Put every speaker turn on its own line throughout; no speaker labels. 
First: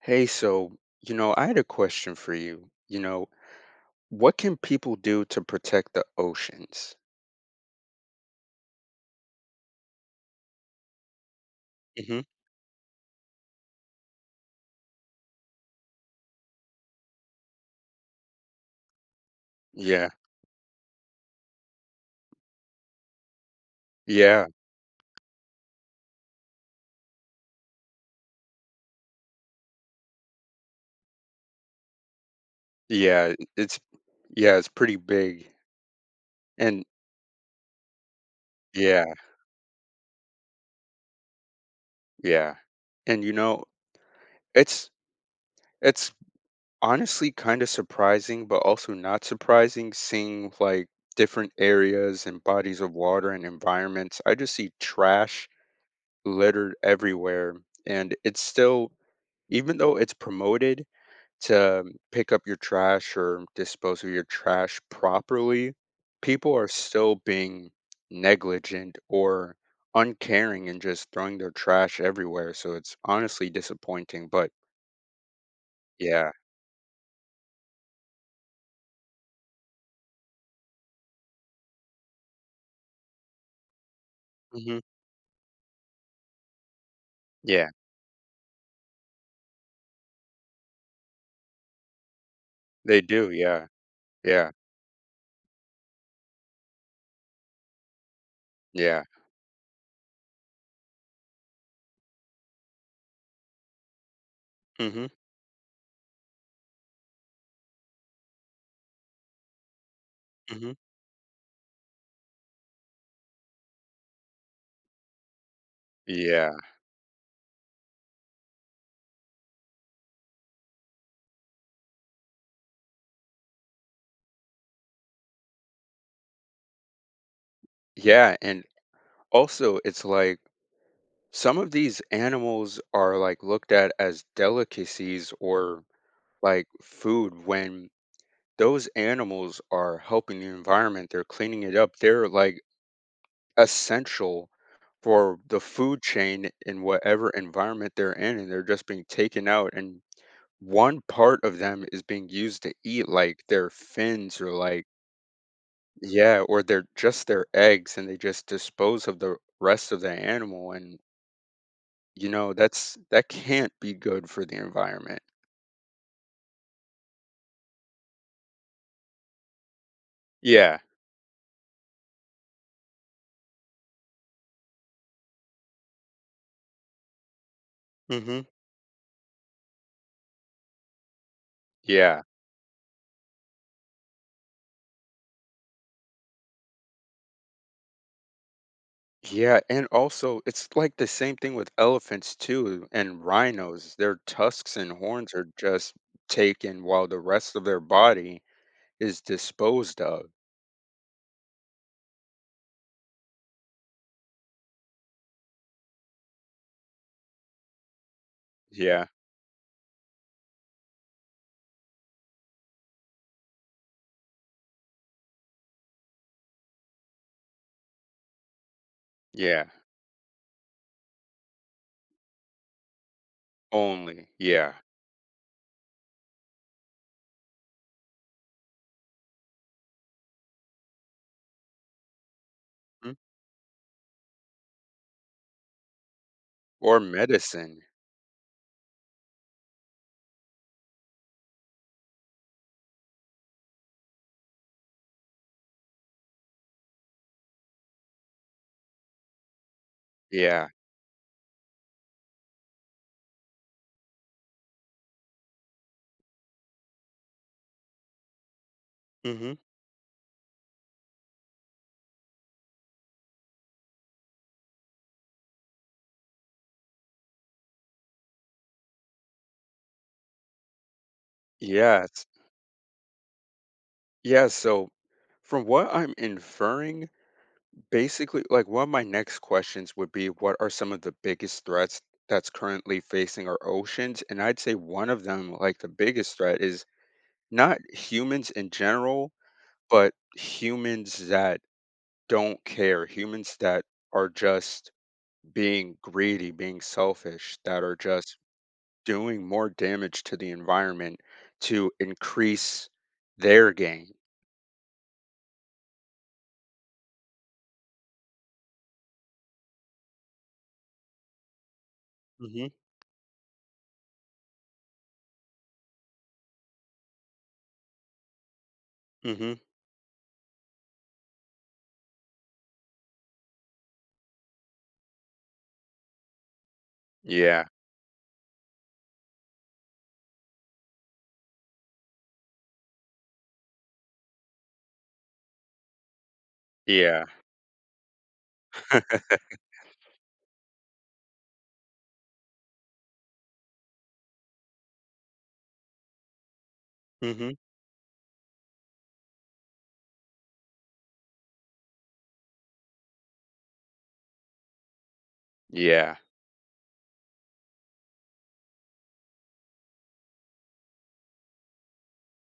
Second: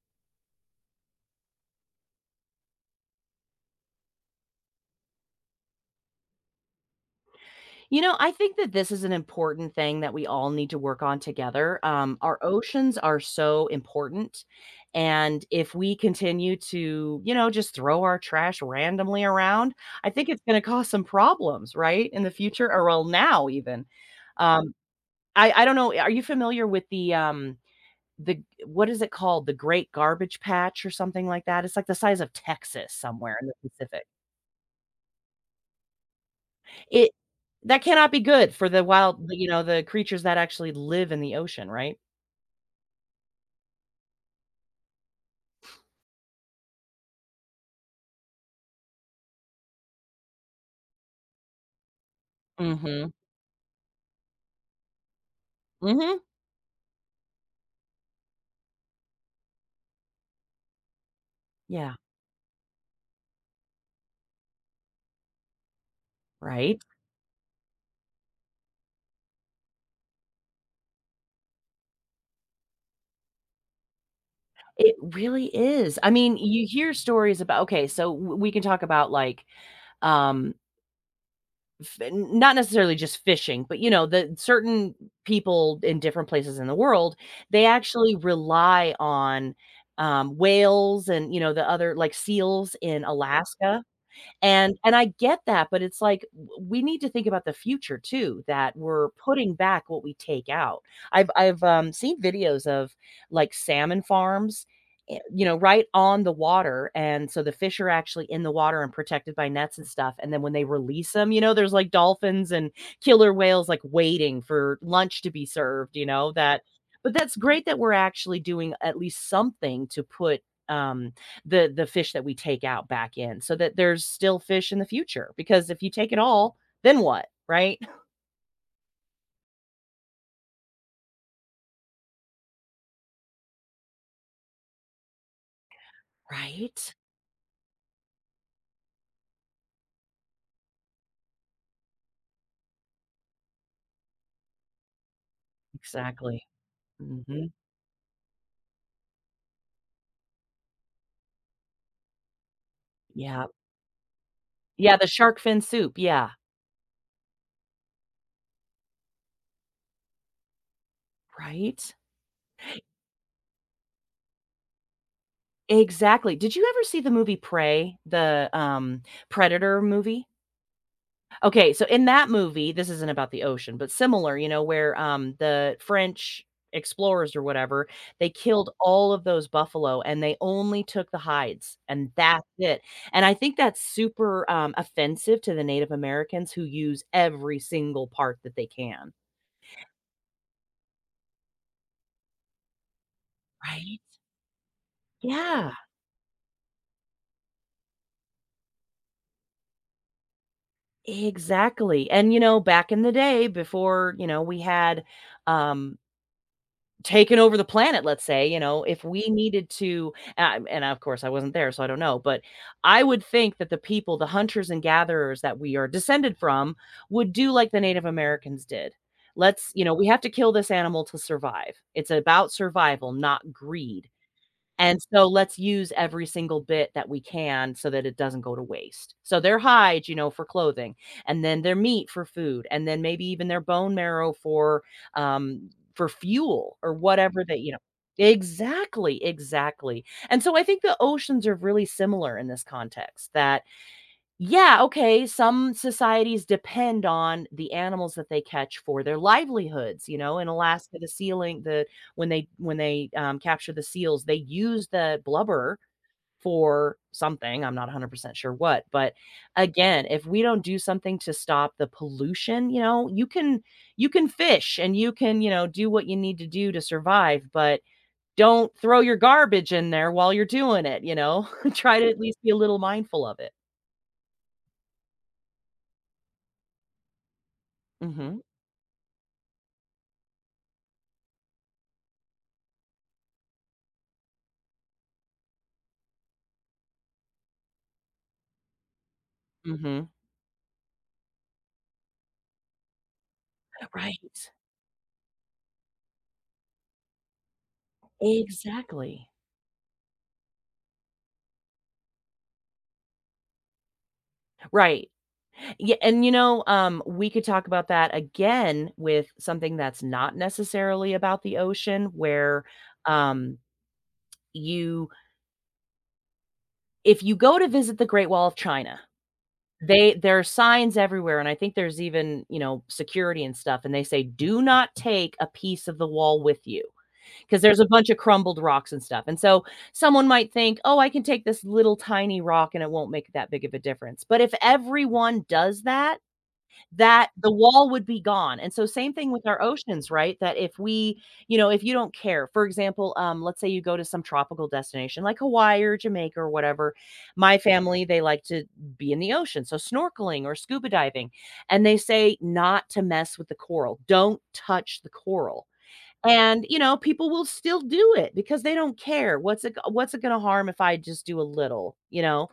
Hey, so, I had a question for you. What can people do to protect the oceans?
You know, I think that this is an important thing that we all need to work on together.
Hmm.
Our oceans are so important. And if we continue to, just throw our trash randomly around,
Yeah.
I think it's going to cause some problems, right? In the future, or well, now even.
Yeah.
Um, I don't know. Are you familiar with the what is it called? The Great Garbage Patch or something like that? It's like the size of Texas
Yeah.
somewhere in
it-
the
It's,
Pacific.
yeah, it's pretty big. And
It that cannot be good for the
yeah,
wild you know, the creatures that actually live in the ocean, right?
yeah. And it's, it's honestly kind of surprising, but also not surprising seeing like different areas and bodies of
Mhm.
water and environments. I just see trash
Mhm.
littered everywhere. And it's still, even though it's promoted, to
Yeah,
pick up your trash or dispose of your trash properly, people are
right?
still being negligent or uncaring and just throwing their trash everywhere. So it's honestly disappointing. But
It really is. I
yeah,
mean, you hear stories about okay, so w we can talk about, like, um, f n not necessarily just fishing, but, the
hmm,
certain people in different places in the world, they
yeah,
actually rely on, whales and, the other like, seals
they
in
do. Yeah,
Alaska.
yeah,
And I get that, but it's like w we need to think about the future too, that
yeah.
we're putting back what we take out. I've seen videos of, like, salmon farms,
Hmm.
right on the water, and so the fish are actually in the water and protected by nets and stuff, and then when they
Hmm.
release them, there's, like, dolphins and killer whales, like, waiting for lunch to be served, you know,
Yeah,
that but that's great that we're actually doing at least something to put, um the fish that we take out back in so that there's still fish in the future because if you take it all, then what, right?
yeah. And also, it's like some of these animals are like looked at as delicacies or like
Right.
food when those animals are helping the environment. They're cleaning it up. They're like essential for the food
Exactly.
chain in whatever
Hmm.
environment they're in, and they're just being taken out. And one part of them is being used to eat, like
Yeah.
their fins or like,
Yeah, the shark fin soup. Yeah.
yeah, or they're just their eggs, and they just dispose of the rest of the animal. And,
Right.
that's that can't be good for the environment.
Exactly. Did you ever see the movie Prey, the predator movie?
Yeah.
Okay, so in that movie, this isn't about the ocean, but similar, where, the French explorers or whatever, they
Hmm.
killed all of those buffalo and they only took the hides, and
Yeah.
that's it, and I think that's super, offensive to the Native Americans who use every single part that they can.
Yeah, and also it's like the same thing with elephants too and rhinos.
Right?
Their tusks and horns are
Yeah,
just taken while the rest of their body is disposed of.
exactly, and, back in the day before, we had, um, taken over the planet, let's say, if
Yeah.
we needed to and and of course I wasn't there, so I don't know, but I would think that the people, the hunters and gatherers that we are descended from would do like the Native Americans did.
Yeah.
We have to kill this animal to survive. It's about survival, not greed.
Only. Yeah.
And so let's use every single bit that we can so that it doesn't go to waste. So their hide, for clothing, and then their meat for food, and then
Mhm.
maybe even their bone marrow for, fuel or
Or
whatever that.
medicine.
Exactly, exactly. And so I think the oceans are really similar in this context that yeah, okay, some societies depend on the animals that they catch for their livelihoods, in
Yeah.
Alaska. The sealing the when they when they, um, capture the seals, they use the blubber for something, I'm not 100% sure what, but
Mhm.
again, if we don't do something to stop the pollution, you can fish and you can, do what you need to do to survive, but don't throw your garbage in there while you're doing it, you know? Try to at
Yes.
least be a little mindful of it.
Yeah, so from what I'm inferring,
Mhm,
basically like one of my next questions would be what are some of the biggest threats that's currently facing our oceans? And I'd say one of them, like the biggest threat is not humans in general,
mhm.
but humans that don't care, humans that are
Right.
just being greedy, being selfish, that are just
Exactly.
doing more damage to the environment to increase their gain.
Right. Yeah, and we could talk about that again with something that's not necessarily about the ocean where,
Mhm,
um, you if you go to visit the Great Wall of China,
mhm.
they there are signs everywhere, and I think there's even, security and stuff, and they say, "Do not take a piece of the wall with you," because
Yeah,
there's a bunch of crumbled rocks and stuff. And so someone might think, oh, I can take this little tiny rock and it won't make that big of a difference. But if everyone does that,
yeah.
that the wall would be gone. And so same thing with our oceans, right? That if you don't care, for example, let's say you go to some tropical destination like Hawaii or Jamaica or whatever.
Mhm.
My family, they like to be in the ocean. So snorkeling or scuba diving. And they say not to mess with the coral. Don't touch the coral
Yeah.
and, people will still do it because they don't care. What's it gonna harm if I just do a little, you know?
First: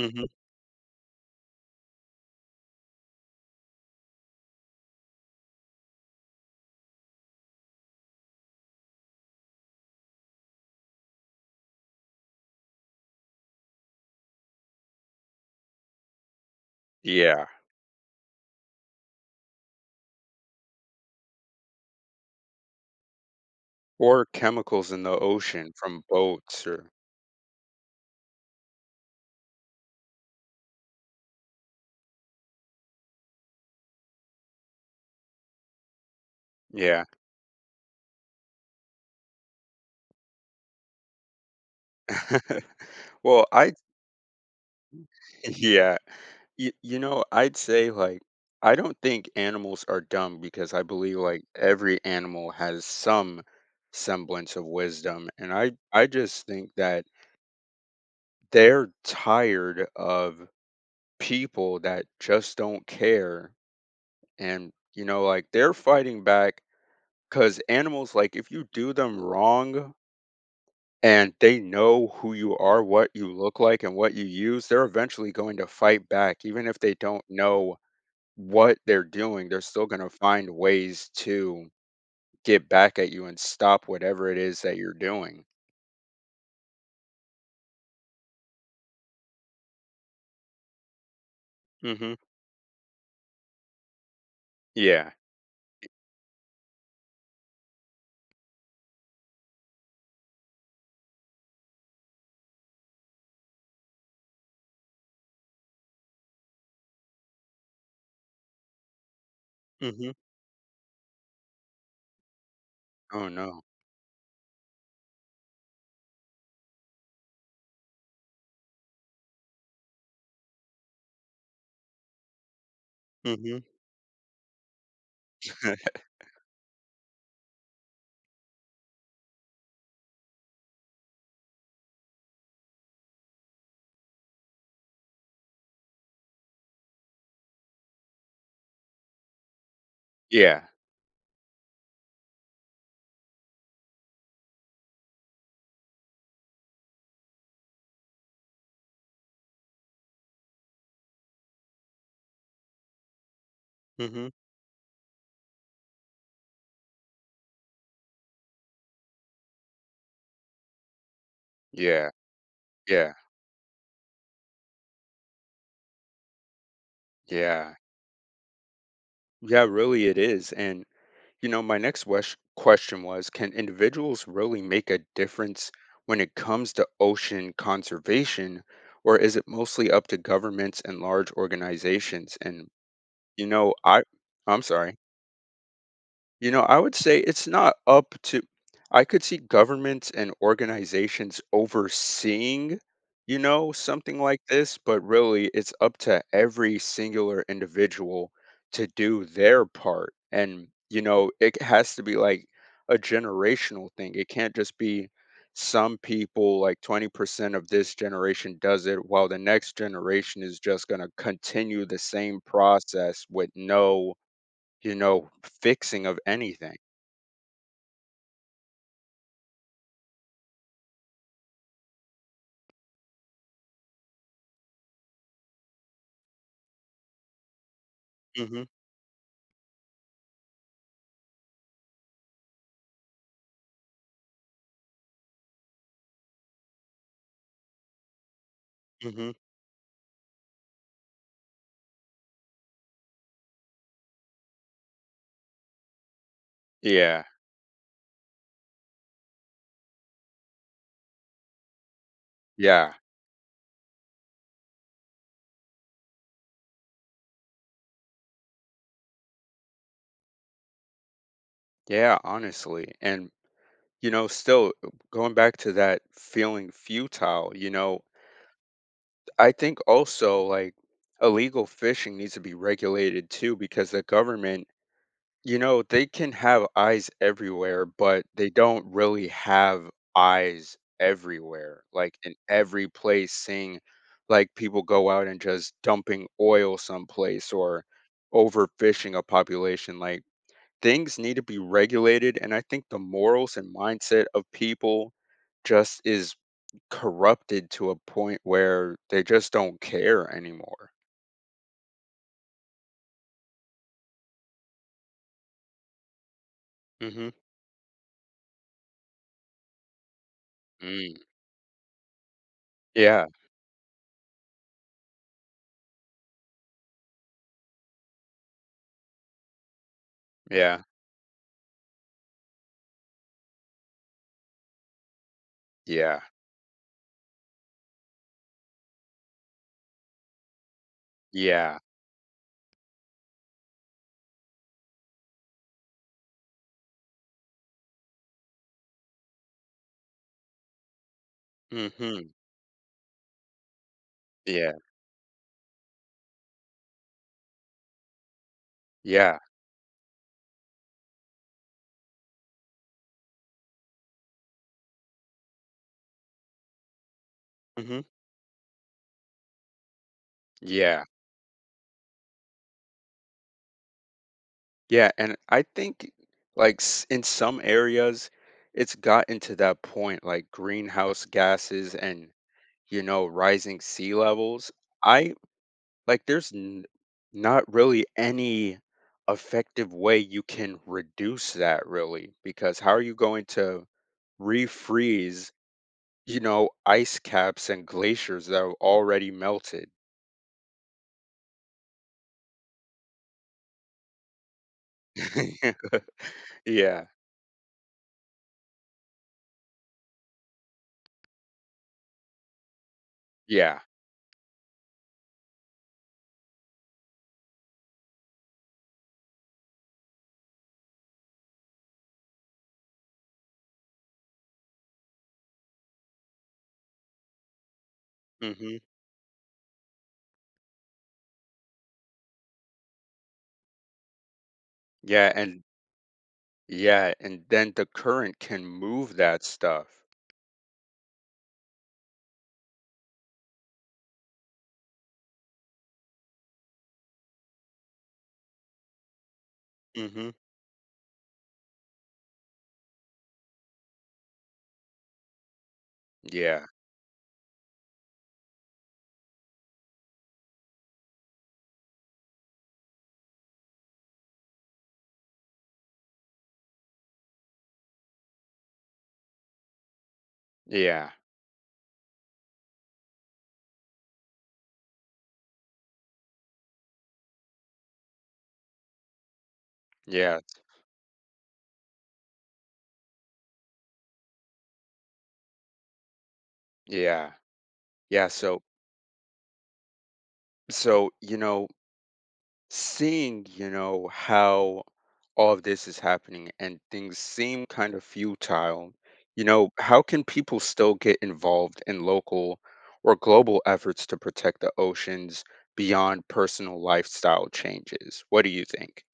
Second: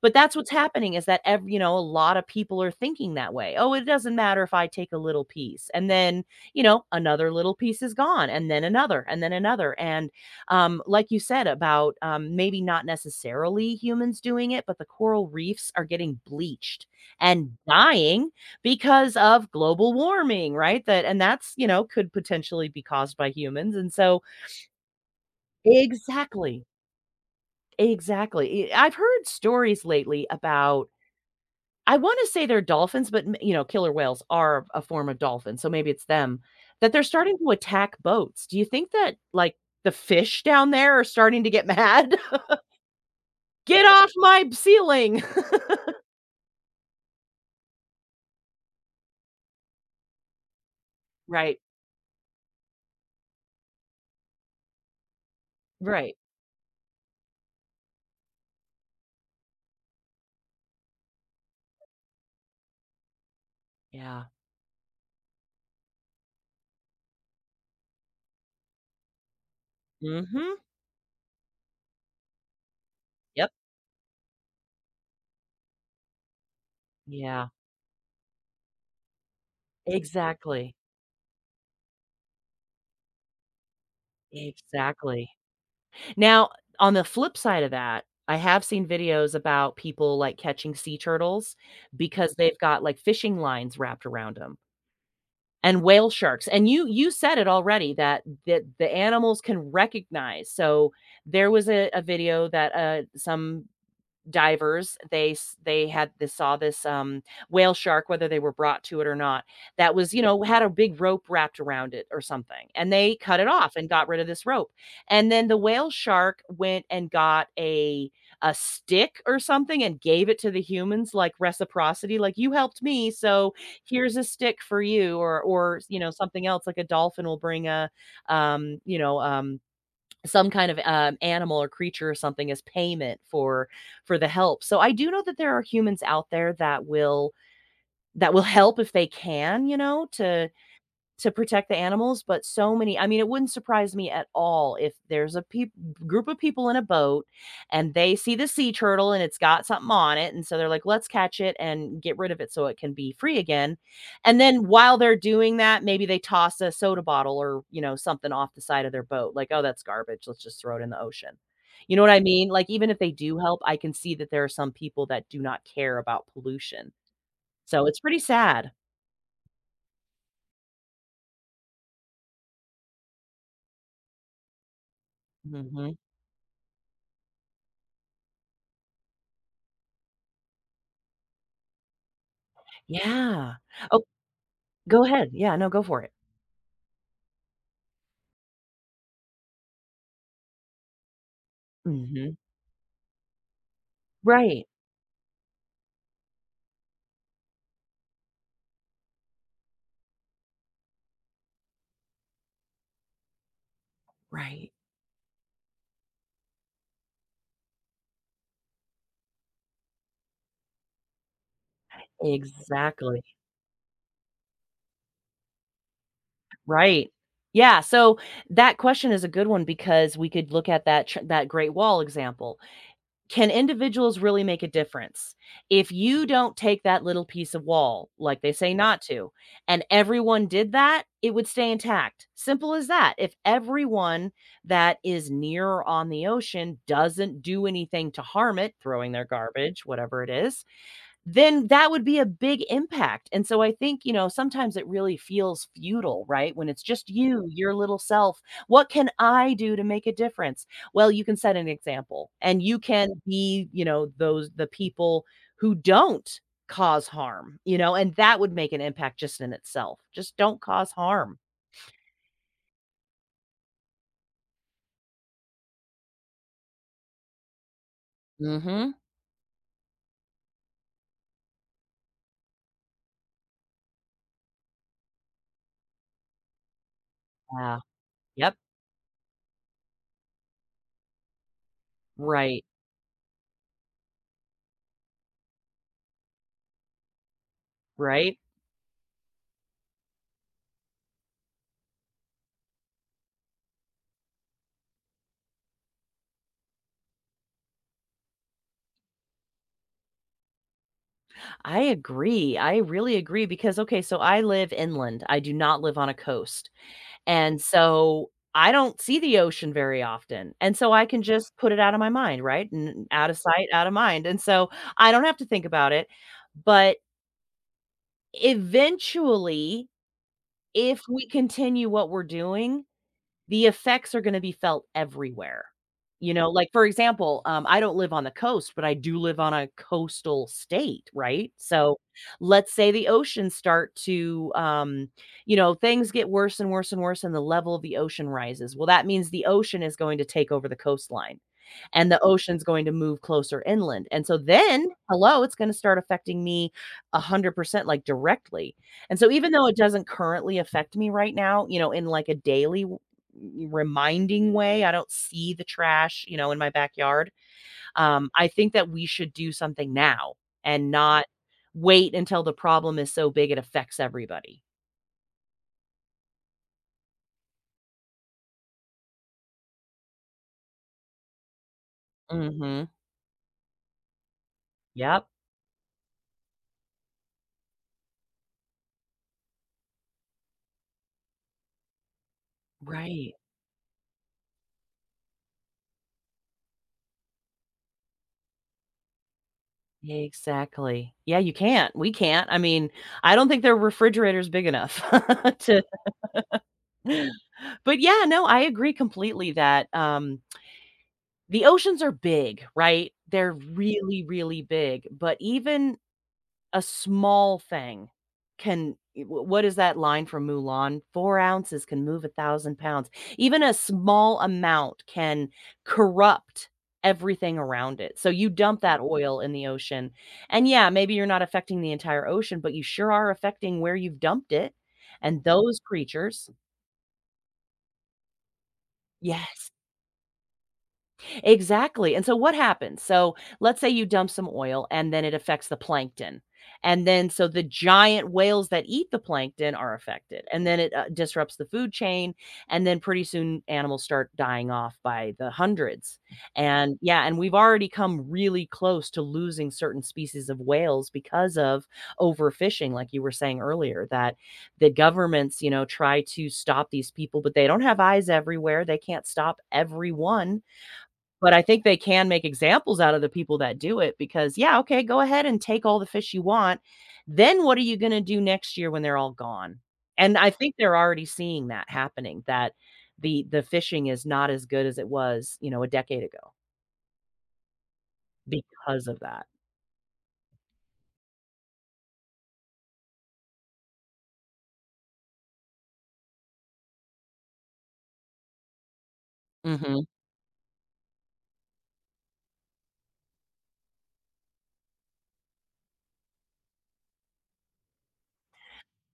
But that's what's happening is that a lot of people are thinking that way. Oh, it doesn't matter if I take a little piece. And then, another little piece is gone and then another and then another. And, like you said about, maybe not necessarily humans doing it, but the coral reefs are getting bleached
Yeah.
and dying because of global warming, right? That and that's, you know, could potentially be caused by humans. And so
Or chemicals in the ocean from
exactly.
boats or
Exactly. I've heard stories lately about I want to say they're dolphins, but killer whales are a form of dolphin, so maybe it's them that they're
yeah.
starting to attack boats. Do you think that like the fish down there are starting to get mad?
Well, I
Get off my ceiling.
yeah. I'd say like I don't think animals are dumb because I believe like
Right.
every animal has some semblance of wisdom and I
Right.
just think that they're tired of people that just don't care
Yeah.
and like they're fighting back cuz animals like if you do them wrong
Mhm.
and they know who you are, what you
Yep.
look like and what you use, they're eventually going to fight back even if they don't
Yeah.
know what they're doing, they're still gonna find
Exactly.
ways to get back at you and stop whatever it is that you're
Exactly.
doing.
Now, on the flip side of that, I have seen videos about people, like, catching sea turtles
Mhm.
because they've got, like, fishing lines wrapped around them
Yeah.
and whale sharks, and you said it already that the animals can recognize, so there was a video that, some divers, they s they had they saw this, whale shark, whether they were brought to it or not, that was,
Mhm.
you know, had a big rope wrapped around it or something, and they
Oh,
cut it
no.
off and got rid of this rope, and then the whale shark went and got a stick or something and gave it to the humans like reciprocity, like, "You helped me, so
Mhm.
here's a stick for you," or something else, like a dolphin will bring um, you know, um, some kind of animal or creature or something as payment for the help. So I do know that there are humans out there that will help if they can, to
Yeah.
to protect the animals, but so many I mean, it wouldn't surprise me at all if there's a peop group of people in a boat and they see the sea turtle and it's got something on it, and so they're like, "Let's catch it and get rid of it so it can be free again."
Mhm.
And then while they're doing that, maybe they toss a soda bottle or, something off the side of their boat, like, "Oh, that's garbage. Let's just throw it in the ocean." You know what
Yeah.
I mean? Like, even if they
Yeah.
do help, I can see that there are some people that do not care about pollution.
Yeah.
So it's pretty sad.
Yeah, really it is, and, my next wesh question was, can individuals really make a difference
Mhm.
when it comes to ocean conservation, or is it mostly up to governments and large organizations? And, you
Yeah.
know, I I'm sorry.
Go ahead. Yeah, no, go for it.
You know, I would say it's not up to I could see governments and organizations
Mhm.
overseeing, something like
Right,
this, but really it's up to every singular individual to do their part. And, it has to be like a generational thing. It can't
right.
just be some people, like 20% of this generation does it, while the next generation is just going to continue the same
Exactly.
process with no fixing of anything.
Right. Yeah, so that question is a good one because we could look at that Great Wall example. Can individuals really make a difference? If you don't take that little piece of wall, like they
Mhm,
say not to, and everyone did that, it would stay intact. Simple as that. If everyone that is near or on the ocean doesn't do anything to harm it, throwing their
mhm.
garbage, whatever it is, then that would be a big impact. And so I think, sometimes it really feels futile, right? When it's just
Yeah,
you, your little self. What can I do to make a difference? Well, you can set an example and you
yeah,
can be, you know, those the people who don't cause harm, and that would make an impact just in itself. Just don't cause harm.
yeah, honestly, and, still, going back to that feeling futile,
Mhm.
I think also, like, illegal fishing needs to be regulated too because the government, you know, they can have eyes
Yeah.
everywhere, but they
Yep.
don't really have eyes everywhere, like in
Right.
every place, seeing like people go out and just dumping oil someplace or
Right.
overfishing a population. Like things need to be regulated. And I think the morals and mindset of people just is corrupted to a point where they just don't care anymore.
I agree. I really agree because, okay, so I live inland. I do not live on a coast.
Mm-hmm.
And so I don't see the ocean very often, and so I
Mm.
can just put it out of my mind, right? And
Yeah.
out of sight, out of mind, and so I don't have to think about it, but eventually,
Yeah.
if we continue what we're doing, the effects are gonna be felt everywhere.
Yeah.
You know, like, for example, I don't live on the coast, but I do live on a coastal state, right?
Yeah.
So, let's say the oceans start to. Things get worse and worse and worse, and the level of the ocean rises. Well, that means the ocean is going to take over the coastline, and the
Mm-hmm.
ocean's going to move closer inland, and so
Yeah.
then, hello, it's gonna start affecting me 100%, like, directly, and so
Yeah.
even though it doesn't currently affect me right now, in, like, a daily reminding way. I don't see the trash, in my backyard.
Mhm.
I think that we should do something now and
Yeah.
not wait until the problem is so big it affects everybody.
Yeah, and I think, like, s in some areas, it's gotten to that point, like, greenhouse gases and,
Mhm.
rising sea levels.
Yep.
I there's n not really any effective way you can reduce that really, because how are you
Right.
going to refreeze, ice caps and glaciers that are already melted?
Exactly. Yeah, you can't. We can't. I mean, I don't think their refrigerator's big enough to
Yeah.
But yeah, no, I agree completely that, the oceans are big, right? They're
Yeah.
really, really big, but even a small thing can eh, wh what is that line from Mulan? 4 ounces can move 1,000 pounds. Even a small amount can corrupt everything around it. So you
Mhm.
dump that oil in the ocean, and yeah, maybe you're not affecting the entire ocean, but you sure are affecting where you've dumped it,
Yeah,
and
and
those creatures.
yeah, and then the current can move that
Yes.
stuff.
Exactly, and so what happens? So, let's say you dump some oil and then it affects the plankton, and then so the giant whales that eat the plankton are
Hmm.
affected, and then it, disrupts the food chain, and then pretty soon animals start dying off by the hundreds,
Yeah,
and yeah, and we've already come really close to losing certain species of whales because of overfishing, like you were saying earlier, that the governments, try to stop these people, but they don't have eyes everywhere, they can't stop everyone.
yeah,
But I think they can make examples out of the people that do it because, yeah, okay, go ahead and take all the fish you want. Then what are you gonna do next year when they're all gone? And
yeah,
I think they're already seeing that happening, that the fishing is not as good as it was, a decade ago
yeah, yeah. So,
because of that.
so seeing how all of this is happening and things seem kind of futile, how
Mhm.
can people still get involved in local or global efforts to protect the oceans beyond personal lifestyle changes? What do you think?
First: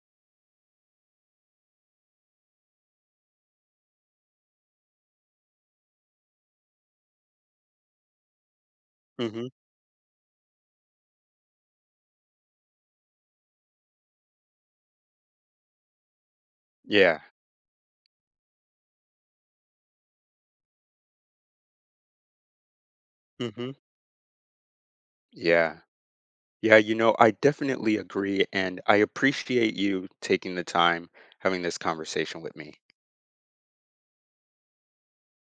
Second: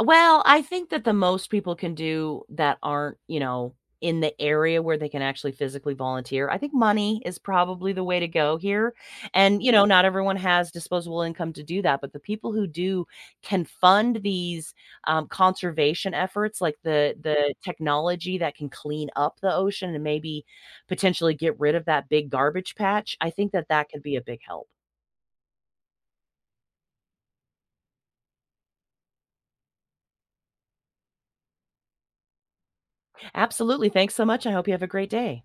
Well, I think that the most people can do that aren't, in the area where they can actually physically volunteer, I think money is probably the way to go here,
Hmm.
and, not everyone has disposable income to do that, but the people who do can fund these, conservation efforts, like the
Yeah,
the technology that can clean up the ocean and maybe potentially get rid of that big garbage patch. I think that
hmm,
that could be a big help.
yeah. Yeah, I definitely agree, and I appreciate you taking the time having this conversation with me.
Absolutely, thanks so much, I hope you have a great day.